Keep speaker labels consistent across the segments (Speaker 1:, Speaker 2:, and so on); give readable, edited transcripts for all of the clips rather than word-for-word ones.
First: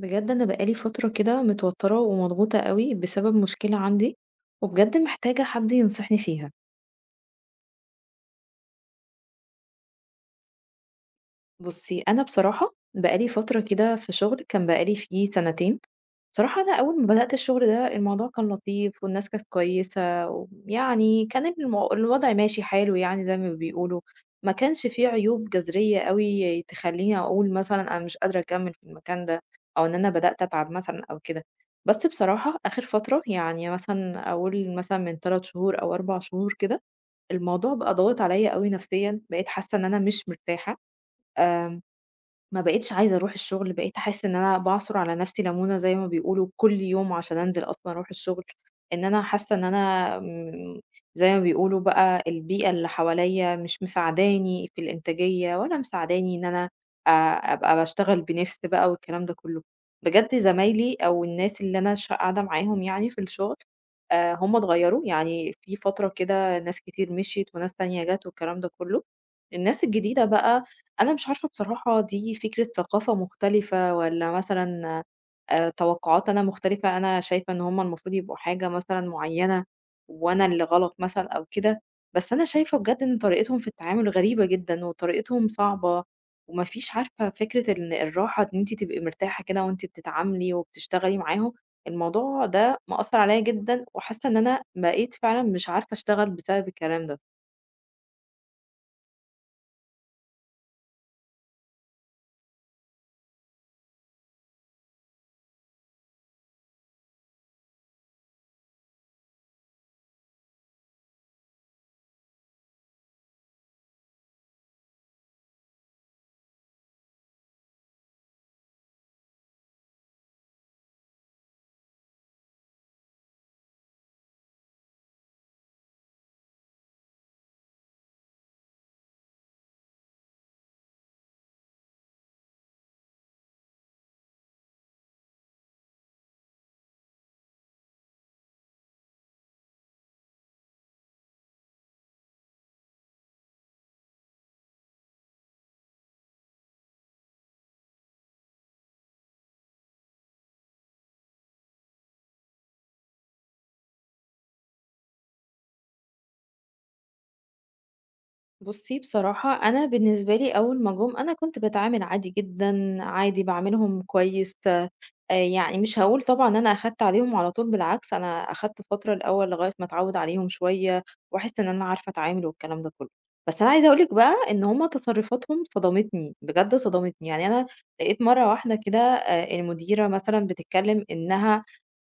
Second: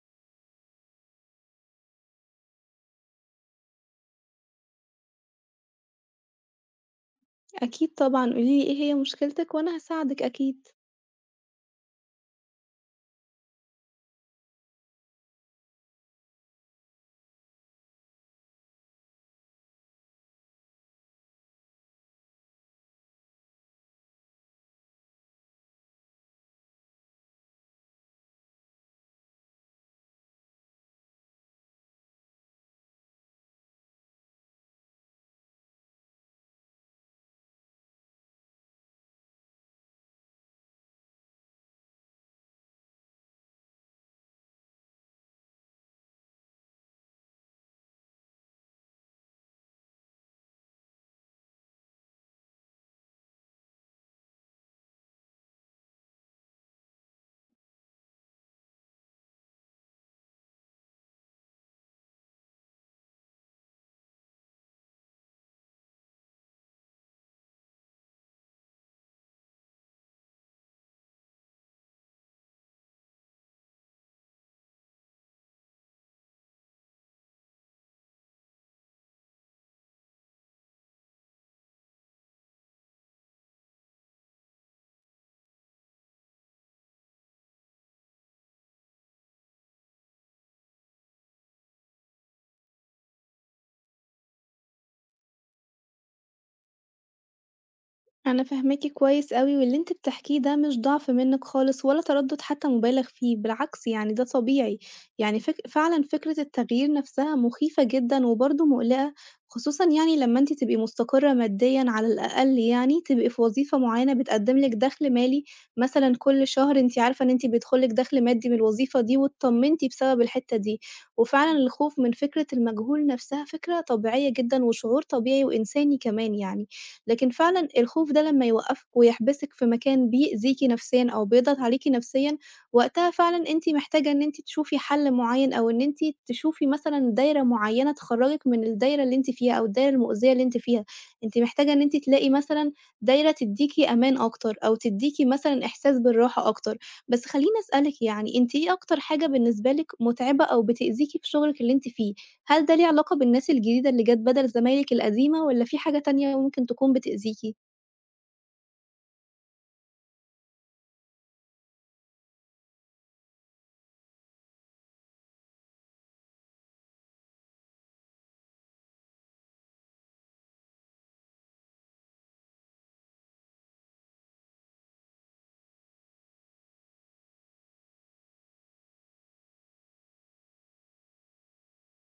Speaker 1: بجد أنا بقالي فترة كده متوترة ومضغوطة قوي بسبب مشكلة عندي وبجد محتاجة حد ينصحني فيها
Speaker 2: أكيد طبعًا، قولي لي إيه هي مشكلتِك وأنا هاساعدِك أكيد.
Speaker 1: بُصّي، أنا بصراحة بقى لي فترة كده في شغل كان بقى لي فيه سنتين، بصراحة أنا أول ما بدأت الشغل ده الموضوع كان لطيف والناس كانت كويسة، ويعني كان الوضع ماشي حاله يعني زي ما بيقولوا، ما كانش فيه عيوب جذرية أوي تخلّيني أقول مثلًا أنا مش قادرة أكمّل في المكان ده، أو إن أنا بدأت أتعب مثلًا أو كده، بس بصراحة آخر فترة يعني مثلًا أقول مثلًا من 3 شهور أو 4 شهور كده، الموضوع بقى ضاغط عليَّ أوي نفسيًا، بقيت حاسة إن أنا مش مرتاحة، آمم ما بقيتش عايزة أروح الشغل، بقيت أحس إن أنا باعصُر على نَفْسي لَمونة زي ما بيقولوا كل يوم عشان أنزل أصلًا أروح الشغل، إن أنا حاسة إن أنا زي ما بيقولوا بقى البيئة اللي حواليّا مش مساعداني في الإنتاجية ولا مساعداني إن أنا آآ أبقى باشتغل بنِفْس بقى والكلام ده كُلّه. بجد زمايلي أو الناس اللي أنا قاعدة معاهم يعني في الشغل، هم اتغيّروا، يعني في فترة كده ناس كتير مشيت وناس تانية جات والكلام ده كُلّه. الناس الجديدة بقى أنا مش عارفة بصراحة دي فكرة ثقافة مختلفة والّا مثلًا توقعات أنا مختلفة، أنا شايفة إن هُم المفروض يبقوا حاجة مثلًا معيّنة وأنا اللي غلط مثلًا أو كده، بس أنا شايفة بجد إن طريقتهم في التعامل غريبة جدًا وطريقتهم صعبة وما فيش عارفة فكرة الراحة إن أنتِ تبقي مرتاحة كده وأنتِ بتتعاملي وبتشتغلي معاهم، الموضوع ده مأثّر عليّا جدًا وحاسة إن أنا بقيت فعلًا مش عارفة أشتغل بسبب الكلام ده.
Speaker 2: أنا فاهماكِ كويس أوي، واللي أنتِ بتحكيه ده مش ضعف منِّك خالص ولا تردُّد حتى مُبالغ فيه، بالعكس يعني ده طبيعي، يعني فعلًا فكرة التغيير نَفْسها مُخيفة جدًا وبرضه مُقلقة، خصوصًا يعني لمّا أنتِ تبقي مستقرة ماديًا على الأقل يعني، تبقي في وظيفة معيّنة بتقدّم لِك دخْل مالي، مثلًا كل شهر أنتِ عارفة إن أنتِ بيدخُل لِك دخْل مادي من الوظيفة دي، واتطمنتِ بسبب الحتّة دي، وفعلًا الخوف من فكرة المجهول نَفْسها فكرة طبيعية جدًا وشعور طبيعي وإنساني كمان يعني. لكن فعلًا الخوف ده لمّا يوقّفِك ويحبسِك في مكان بيأذيكِ نفسيًا أو بيضغط عليكِ نفسيًا، وقتها فعلًا أنتِ محتاجة إن أنتِ تشوفي حل معيّن أو إن أنتِ تشوفي مثلًا دايرة معيّنة تخرّجِك من الدايرة اللي أنتِ فيها أو الدايرة المؤذية اللي أنتِ فيها، أنتِ محتاجة إن أنتِ تلاقي مثلًا دايرة تدّيكِ أمان أكتر أو تدّيكِ مثلًا إحساس بالراحة أكتر. بس خلّيني أسألِك يعني أنتِ إيه أكتر حاجة بالنسبة لِك مُتعبة أو بتأذيكِ في شغلِك اللي أنتِ فيه؟ هل ده ليه علاقة بالناس الجديدة اللي جات بدل زمايلِك القديمة والّا في حاجة تانية ممكن تكون بتأذيكِ؟
Speaker 1: بُصّي بصراحة أنا بالنسبة لي أول ما جُم أنا كنت باتعامل عادي جدًا، عادي باعاملهم كويس، يعني مش هاقول طبعًا إن أنا أخدت عليهم على طول بالعكس أنا أخدت فترة الأول لغاية ما أتعوّد عليهم شوية، وأحس إن أنا عارفة أتعامل والكلام ده كلّه. بس أنا عايزة أقول لِك بقى إن هُم تصرُّفاتهم صدمتني، بجد صدمتني، يعني أنا لقيت مرّة واحدة كده المديرة مثلًا بتتكلم إنها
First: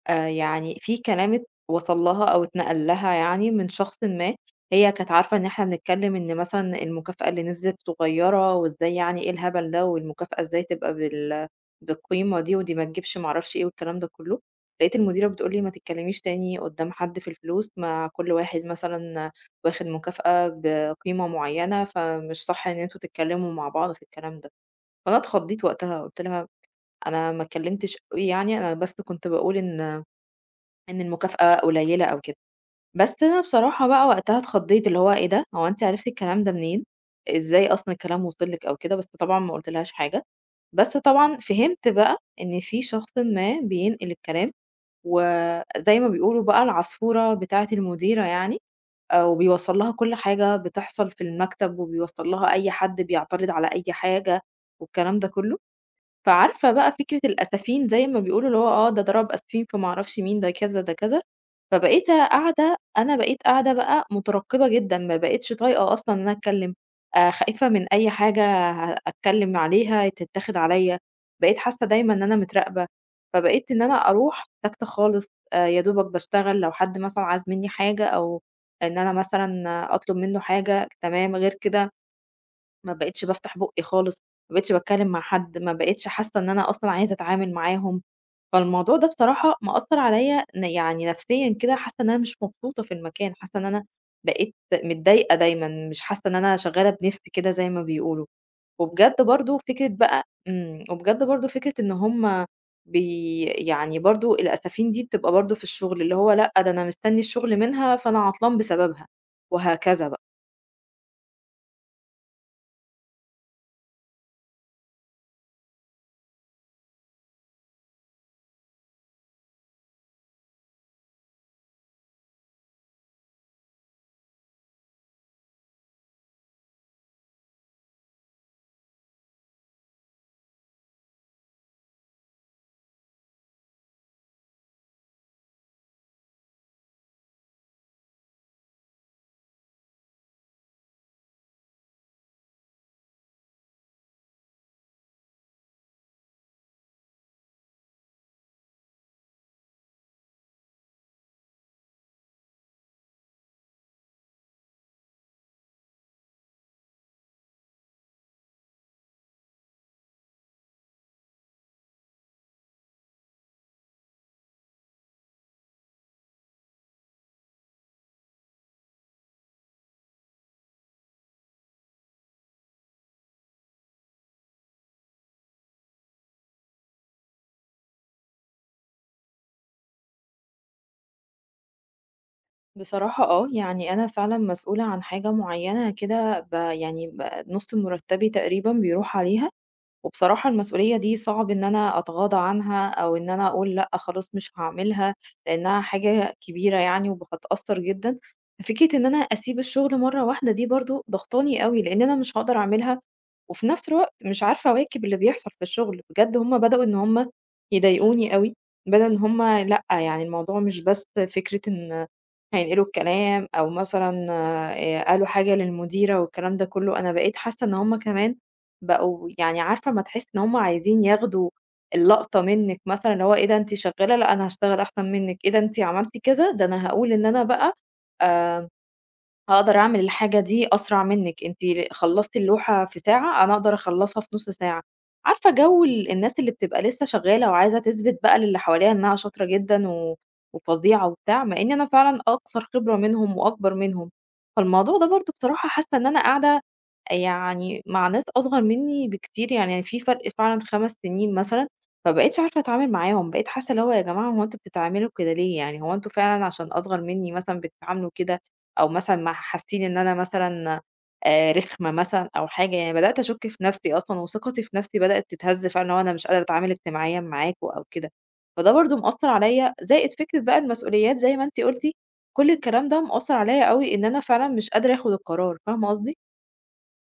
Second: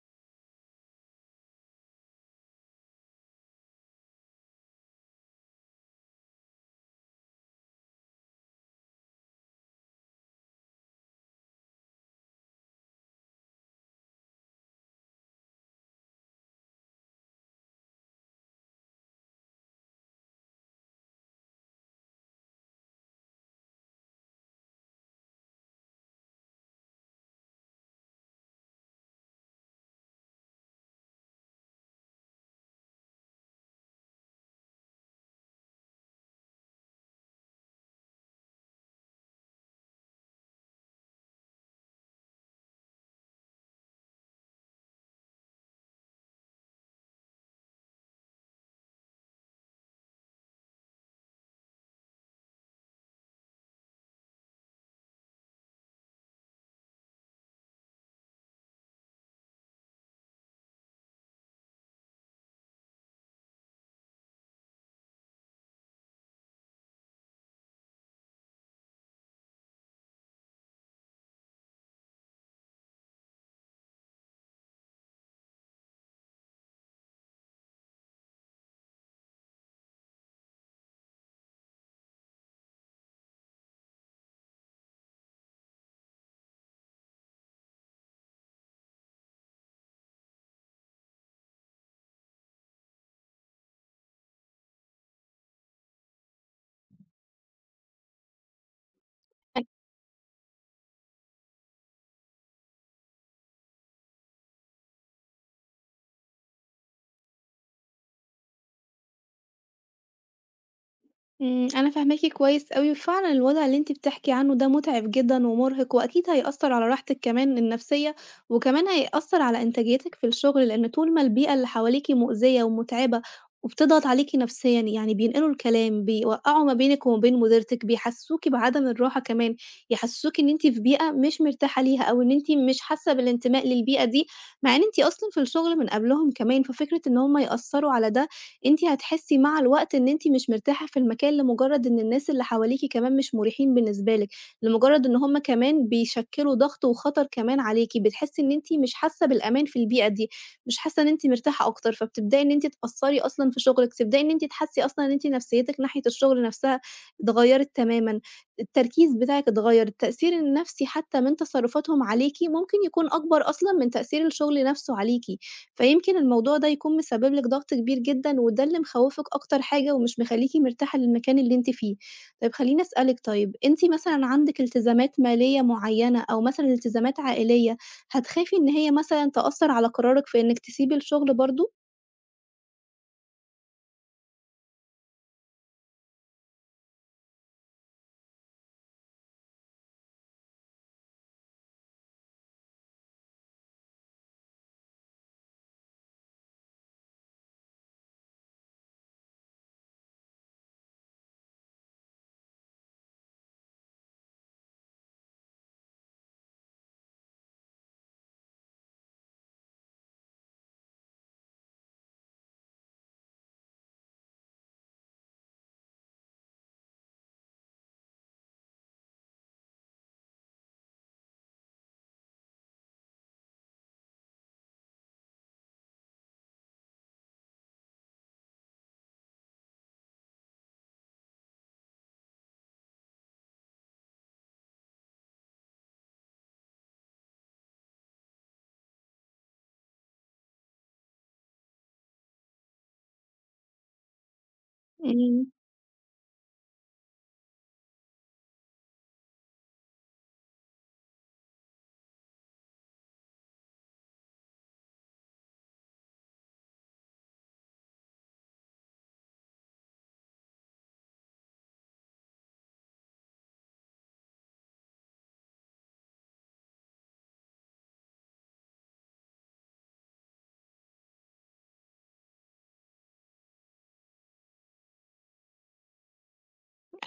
Speaker 1: يعني في كلام وصل لها أو اتنقل لها يعني من شخص ما، هي كانت عارفة إن إحنا بنتكلم إن مثلًا المكافأة اللي نزلت صغيّرة وإزاي يعني إيه الهبل ده، والمكافأة إزاي تبقى بالقيمة دي، ودي ما تجيبش ما اعرفش إيه والكلام ده كلّه، لقيت المديرة بتقول لي: "ما تتكلميش تاني قدّام حد في الفلوس، ما كل واحد مثلًا واخد مكافأة بقيمة معيّنة، فمش صح إن أنتم تتكلموا مع بعض في الكلام ده." فأنا اتخضيت وقتها، قُلت لها: "أنا ما اتكلمتش أوي يعني، أنا بس كنت باقول إن" إن المكافأة قليلة أو كده، بس أنا بصراحة بقى وقتها اتخضّيت، اللي هو إيه ده! هو أنتِ عرفتِ الكلام ده منين؟ إزاي أصلًا الكلام وصل لِك أو كده، بس طبعًا ما قُلتلهاش حاجة، بس طبعًا فهمت بقى إن في شخصٍ ما بينقل الكلام، وزي ما بيقولوا بقى العصفورة بتاعة المديرة يعني، وبيوصّل لها كل حاجة بتحصل في المكتب، وبيوصّل لها أي حد بيعترض على أي حاجة والكلام ده كلّه؟ فعارفة بقى فكرة الأسافين زي ما بيقولوا اللي هو آه، ده ضرب أسفين في ما أعرفش مين، ده كذا، ده كذا، فبقيت قاعدة أنا بقيت قاعدة بقى مترقبة جدًا، ما بقيتش طايقة أصلًا إن أنا أتكلم، خايفة من أي حاجة أتكلم عليها تتاخد عليَّ، بقيت حاسة دايمًا إن أنا متراقبة، فبقيت إن أنا أروح ساكتة خالص، يا دوبك باشتغل لو حد مثلًا عايز مني حاجة أو إن أنا مثلًا أطلب منه حاجة، تمام، غير كده ما بقيتش بافتح بُقّي خالص، ما بقيتش باتكلّم مع حد، ما بقيتش حاسّة إن أنا أصلًا عايزة أتعامل معاهم، فالموضوع ده بصراحة مأثّر عليَّ يعني نفسيًا كده، حاسّة إن أنا مش مبسوطة في المكان، حاسّة إن أنا بقيت متضايقة دايمًا، مش حاسّة إن أنا شغّالة بنِفْسي كده زي ما بيقولوا. وبجد برضه فكرة بقى وبجد برضه فكرة إن هم يعني برضه الأسافين دي بتبقى برضه في الشغل، اللي هو لأ، ده أنا مستني الشغل منها، فأنا عطلان بسببها، وهكذا
Speaker 2: إمم، أنا فاهماكِ كويس أوي، وفعلًا الوضع اللي أنتِ بتحكي عنه ده مُتعب جدًا ومُرهق، وأكيد هيأثّر على راحتِك كمان النفسية، وكمان هيأثّر على إنتاجيتِك في الشغل، لإن طول ما البيئة اللي حواليكِ مؤذية ومُتعبة وبتضغط عليكِ نفسيًا، يعني بينقلوا الكلام، بيوقّعوا ما بينِك وما بين مديرتِك، بيحسّسوكِ بعدم الراحة كمان، يحسّسوكِ إن أنتِ في بيئة مش مرتاحة ليها أو إن أنتِ مش حاسة بالانتماء للبيئة دي، مع إن أنتِ أصلًا في الشغل من قبلهم كمان، ففكرة إن هُم يأثّروا على ده أنتِ هتحسّي مع الوقت إن أنتِ مش مرتاحة في المكان لمجرد إن الناس اللي حواليكِ كمان مش مُريحين بالنسبة لِك، لمجرد إن هُم كمان بيشكّلوا ضغط وخطر كمان عليكِ، بتحسّي إن أنتِ مش حاسة بالأمان في البيئة دي، مش حاسة إن أنتِ مرتاحة أكتر، فبتبدئي إن أنتِ تأثّري أصلًا في شغلِك، تبدئي إن أنتِ تحسّي أصلًا إن أنتِ نفسيتِك ناحية الشغل نفسها اتغيّرت تمامًا، التركيز بتاعِك اتغيّر، التأثير النفسي حتى من تصرفاتهم عليكِ ممكن يكون أكبر أصلًا من تأثير الشغل نفسه عليكِ. فيمكن الموضوع ده يكون مسبب لِك ضغط كبير جدًا، وده اللي مخوّفِك أكتر حاجة ومش مخلّيكِ مرتاحة للمكان اللي أنتِ فيه. طيب خلّيني أسألِك طيب، أنتِ مثلًا عندِك التزامات مالية معيّنة أو مثلًا التزامات عائلية، هتخافي إن هي مثلًا تأثّر على قرارِك في إنِّك تسيبي الشغل برضه؟
Speaker 1: بصراحة آه، يعني أنا فعلًا مسؤولة عن حاجة معيّنة كده ب يعني ب نُص مُرتّبي تقريبًا بيروح عليها. وبصراحة المسؤولية دي صعب إن أنا أتغاضى عنها أو إن أنا أقول لأ خلاص مش هاعملها، لإنها حاجة كبيرة يعني وهتأثر جدًا. فكرة إن أنا أسيب الشغل مرة واحدة دي برضه ضغطاني أوي، لإن أنا مش هاقدر أعملها، وفي نفس الوقت مش عارفة أواكب اللي بيحصل في الشغل. بجد هم بدأوا إن هم يضايقوني أوي، بدأوا إن هم لأ يعني الموضوع مش بس فكرة إن هينقلوا الكلام أو مثلًا قالوا حاجة للمديرة والكلام ده كله، أنا بقيت حاسة إن هم كمان بقوا يعني عارفة أمّا تحس إن هُم عايزين ياخدوا اللقطة منِّك مثلًا، اللي هو إيه ده أنتِ شغّالة، لأ أنا هاشتغل أحسن منِّك، إيه ده أنتِ عملتِ كذا، ده أنا هاقول إن أنا بقى آآ هاقدر أعمل الحاجة دي أسرع منِّك، أنتِ خلّصتِ اللوحة في ساعة، أنا أقدر أخلّصها في نُص ساعة. عارفة جو الناس اللي بتبقى لسه شغّالة وعايزة تثبت بقى للي حواليها إنها شاطرة جدًا وفظيعة وبتاع، مع إني أنا فعلًا أقصر خبرة منهم وأكبر منهم. فالموضوع ده برضه
Speaker 2: إمم.
Speaker 1: بصراحة حاسة إن أنا قاعدة يعني مع ناس أصغر منّي بكتير، يعني في فرق فعلًا 5 سنين مثلًا، ما بقيتش عارفة أتعامل معاهم، بقيت حاسة اللي هو يا جماعة هو أنتم بتتعاملوا كده ليه يعني، هو أنتم فعلًا عشان أصغر منّي مثلًا بتتعاملوا كده؟ أو مثلًا ما حاسين إن أنا مثلًا رخمة مثلًا أو حاجة، يعني بدأت أشُك في نَفْسي أصلًا وثقتي في نَفْسي بدأت تتهز فعلًا، اللي هو أنا مش قادرة أتعامل اجتماعيًا معاكم أو كده، فده برضه مأثّر عليّا، زائد فكرة بقى المسؤوليات زي ما أنتِ قُلتِ، كل الكلام ده مأثّر عليّا أوي إن أنا فعلًا مش قادرة آخُد القرار، فاهمة قصدي؟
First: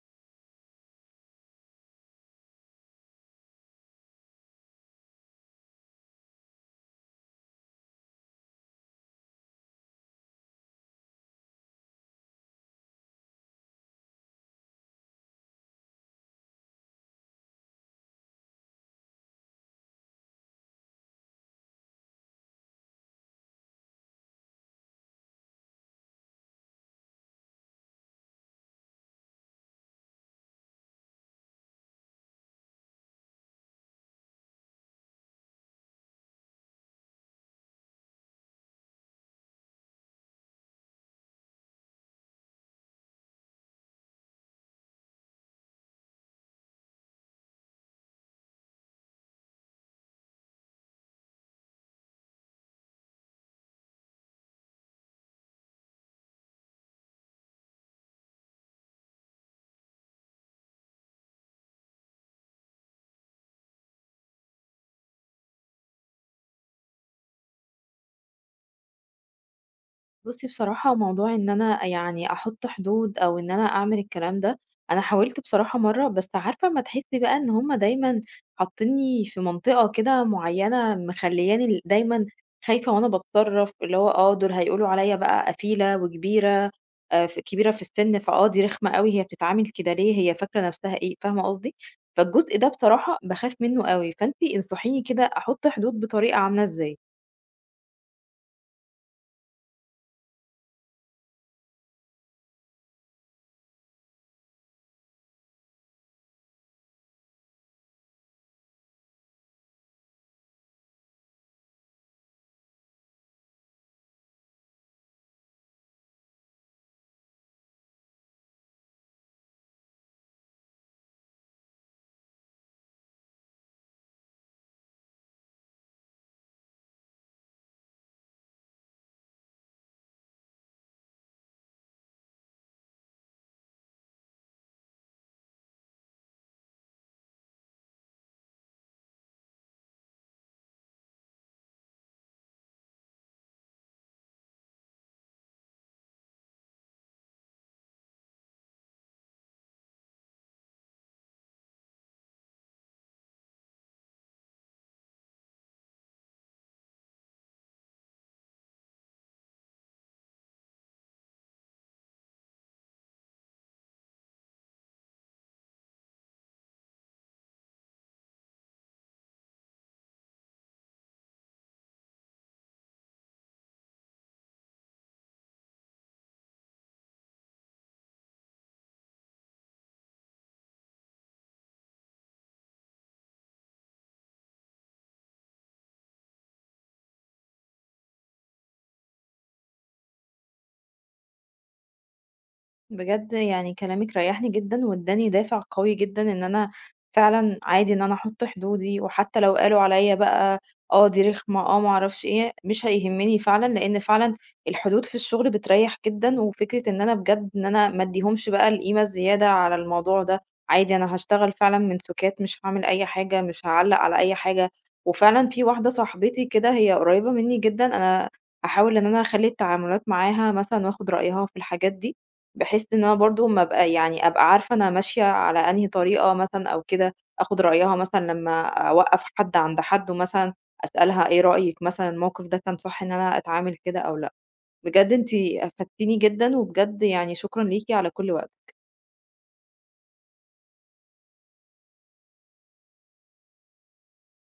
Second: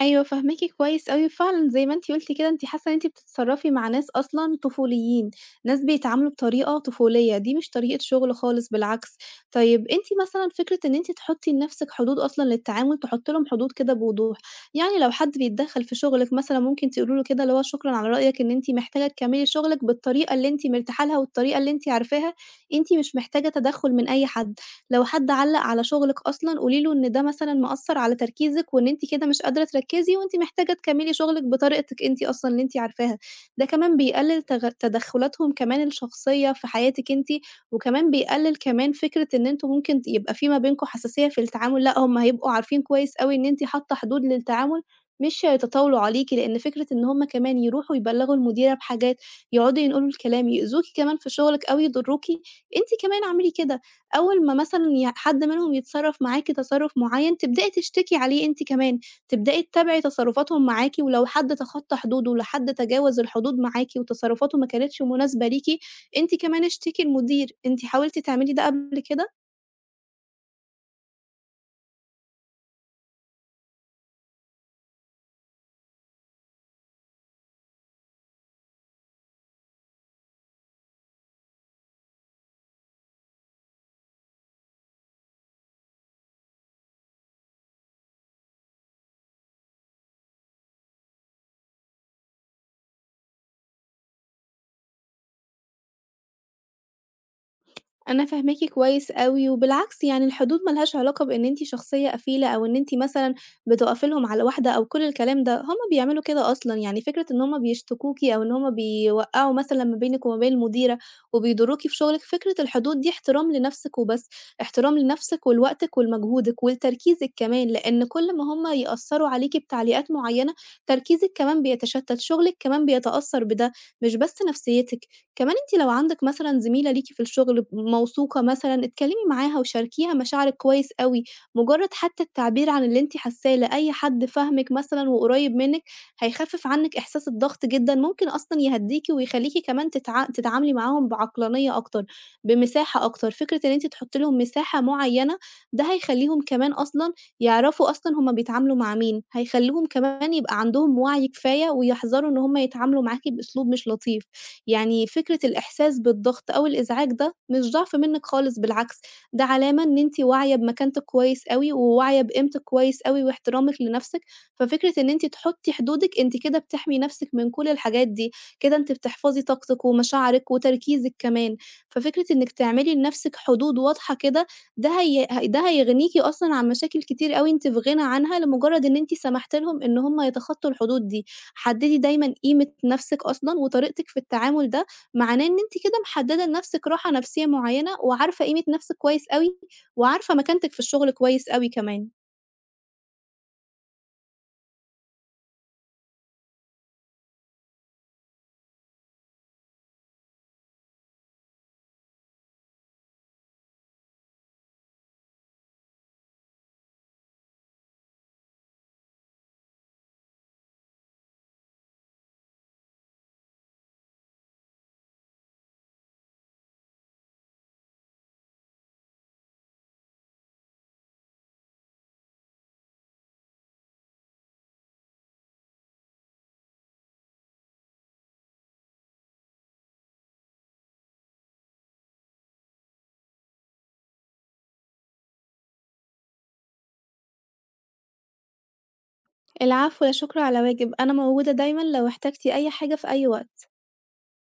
Speaker 2: أيوه فاهماكِ كويس أوي، فعلًا زي ما أنتِ قُلتِ كده أنتِ حاسة إن أنتِ بتتصرّفي مع ناس أصلًا طفوليين، ناس بيتعاملوا بطريقة طفولية، دي مش طريقة شغل خالص بالعكس. طيب أنتِ مثلًا فكرة إن أنتِ تحطّي لنَفْسِك حدود أصلًا للتعامل، تحطّي لهم حدود كده بوضوح، يعني لو حد بيتدخّل في شغلِك مثلًا ممكن تقولي له كده اللي هو شكرًا على رأيك إن أنتِ محتاجة تكمّلي شغلِك بالطريقة اللي أنتِ مرتاحة لها والطريقة اللي أنتِ عارفاها، أنتِ مش محتاجة تدخُّل من أي حد. لو حد علّق على شغلِك أصلًا قولي له إن ده مثلًا مأثّر على تركيزِك وإن أنتِ كده مش قادرة تركّزي وأنتِ محتاجة تكمّلي شغلِك بطريقتِك أنتِ أصلًا اللي أنتِ عارفاها، ده كمان بيقلل تدخُّلاتهم كمان الشخصية في حياتِك أنتِ، وكمان بيقلل كمان فكرة إن أنتم ممكن يبقى في ما بينكم حساسية في التعامل، لأ هم هيبقوا عارفين كويس أوي إن أنتِ حاطة حدود للتعامل، مش هيتطاولوا عليكِ، لإن فكرة إن هم كمان يروحوا يبلّغوا المديرة بحاجات، يقعدوا ينقلوا الكلام، يؤذوكِ كمان في شغلِك أو يضروكِ، أنتِ كمان اعملي كده. أول ما مثلًا حد منهم يتصرّف معاكِ تصرُّف معيّن، تبدئي تشتكي عليه أنتِ كمان، تبدئي تتابعي تصرُّفاتهم معاكِ، ولو حد تخطّى حدوده، ولو حد تجاوز الحدود معاكِ وتصرُّفاته ما كانتش مناسبة ليكِ، أنتِ كمان اشتكي المدير، أنتِ حاولتِ تعملي ده قبل كده؟
Speaker 1: بُصّي بصراحة موضوع إن أنا يعني أحُط حدود أو إن أنا أعمل الكلام ده، أنا حاولت بصراحة مرّة، بس عارفة أمّا تحسّي بقى إن هُم دايمًا حاطّينّي في منطقة كده معيّنة مخلّياني دايمًا خايفة وأنا باتصرّف، اللي هو آه، دول هيقولوا عليّا بقى قفيلة وكبيرة ف كبيرة في السِن، فآه دي رخمة أوي، هي بتتعامل كده ليه، هي فاكرة نَفْسها إيه، فاهمة قصدي؟ فالجزء ده بصراحة باخاف منّه أوي، فأنتِ انصحيني كده أحُط حدود بطريقة عاملة إزاي؟
Speaker 2: أنا فاهماكِ كويس أوي، وبالعكس يعني الحدود ما لهاش علاقة بإن أنتِ شخصية قفيلة أو إن أنتِ مثلًا بتُقفي لهم على واحدة أو كل الكلام ده، هُم بيعملوا كده أصلًا، يعني فكرة إن هُم بيشتكوكِ أو إن هُم بيوقّعوا مثلًا ما بينِك وما بين المديرة وبيضروكِ في شغلِك، فكرة الحدود دي احترام لنفسِك وبس، احترام لنفسِك ولوقتِك ولمجهودِك ولتركيزِك كمان، لإن كل ما هُم يأثّروا عليكِ بتعليقات معيّنة، تركيزِك كمان بيتشتت، شغلِك كمان بيتأثّر بده، مش بس نفسيتِك. كمان أنتِ لو عندِك مثلًا زميلة ليكِ في الشغل موثوقة مثلًا، اتكلمي معاها وشاركيها مشاعرِك كويس أوي، مجرد حتى التعبير عن اللي أنتِ حاساه لأي حد فاهمِك مثلًا وقريب منِك، هيخفف عنِك إحساس الضغط جدًا، ممكن أصلًا يهدّيكِ ويخلّيكِ كمان تتعاملي معاهم بعقلانية أكتر، بمساحة أكتر، فكرة إن أنتِ تحطّي لهم مساحة معيّنة، ده هيخلّيهم كمان أصلًا يعرفوا أصلًا هُم بيتعاملوا مع مين، هيخلّيهم كمان يبقى عندهم وعي كفاية ويحذروا إن هُم يتعاملوا معاكِ بأسلوب مش لطيف. يعني فكرة الإحساس بالضغط أو الإزعاج ده مش ضعف منِّك خالص بالعكس، ده علامة إن أنتِ واعية بمكانتِك كويس أوي، وواعية بقيمتِك كويس أوي واحترامِك لنفسِك، ففكرة إن أنتِ تحطّي حدودِك أنتِ كده بتحمي نفسِك من كل الحاجات دي، كده أنتِ بتحفظي طاقتِك ومشاعرِك وتركيزِك كمان، ففكرة إنِّك تعملي لنفسِك حدود واضحة كده ده هي ه ده هيغنيكِ أصلًا عن مشاكل كتير أوي أنتِ في غنى عنها لمجرد إن أنتِ سمحتِ لهم إن هم يتخطّوا الحدود دي. حدّدي دايمًا قيمة نَفْسِك أصلًا، وطريقتِك في التعامل ده، معناه إن أنتِ كده محدّدة لنَفْسِك راحة نَفْسية معيّنة، وعارفة قيمة نَفْسِك كويس أوي، وعارفة مكانتِك في الشغل كويس أوي كمان.
Speaker 1: بجد يعني كلامِك ريحني جدًا، وادّاني دافع قوي جدًا إن أنا فعلًا عادي إن أنا أحط حدودي، وحتى لو قالوا عليَّ بقى آه دي رخمة، آه ما أعرفش إيه، مش هيهمني فعلًا، لأن فعلًا الحدود في الشغل بتريح جدًا، وفكرة إن أنا بجد إن أنا ما اديهمش بقى القيمة الزيادة على الموضوع ده، عادي أنا هاشتغل فعلًا من سُكات، مش هاعمل أي حاجة، مش هاعلّق على أي حاجة. وفعلًا في واحدة صاحبتي كده هي قريبة مني جدًا، أنا هاحاول إن أنا أخلّي التعاملات معاها مثلًا وآخد رأيها في الحاجات دي، بحيث إن أنا برضه أمّا أبقى يعني أبقى عارفة أنا ماشية على أنهي طريقة مثلًا أو كده، آخُد رأيها مثلًا لمّا أوقّف حد عند حدُّه مثلًا، أسألها إيه رأيِك مثلًا الموقف ده كان صح إن أنا أتعامل كده أو لأ؟ بجد أنتِ أفدتيني جدًا، وبجد يعني شكرًا ليكِ على كل وقتِك.
Speaker 2: العفو، لا شكر على واجب، أنا موجودة دايمًا لو احتجتِ أي حاجة في أي وقت.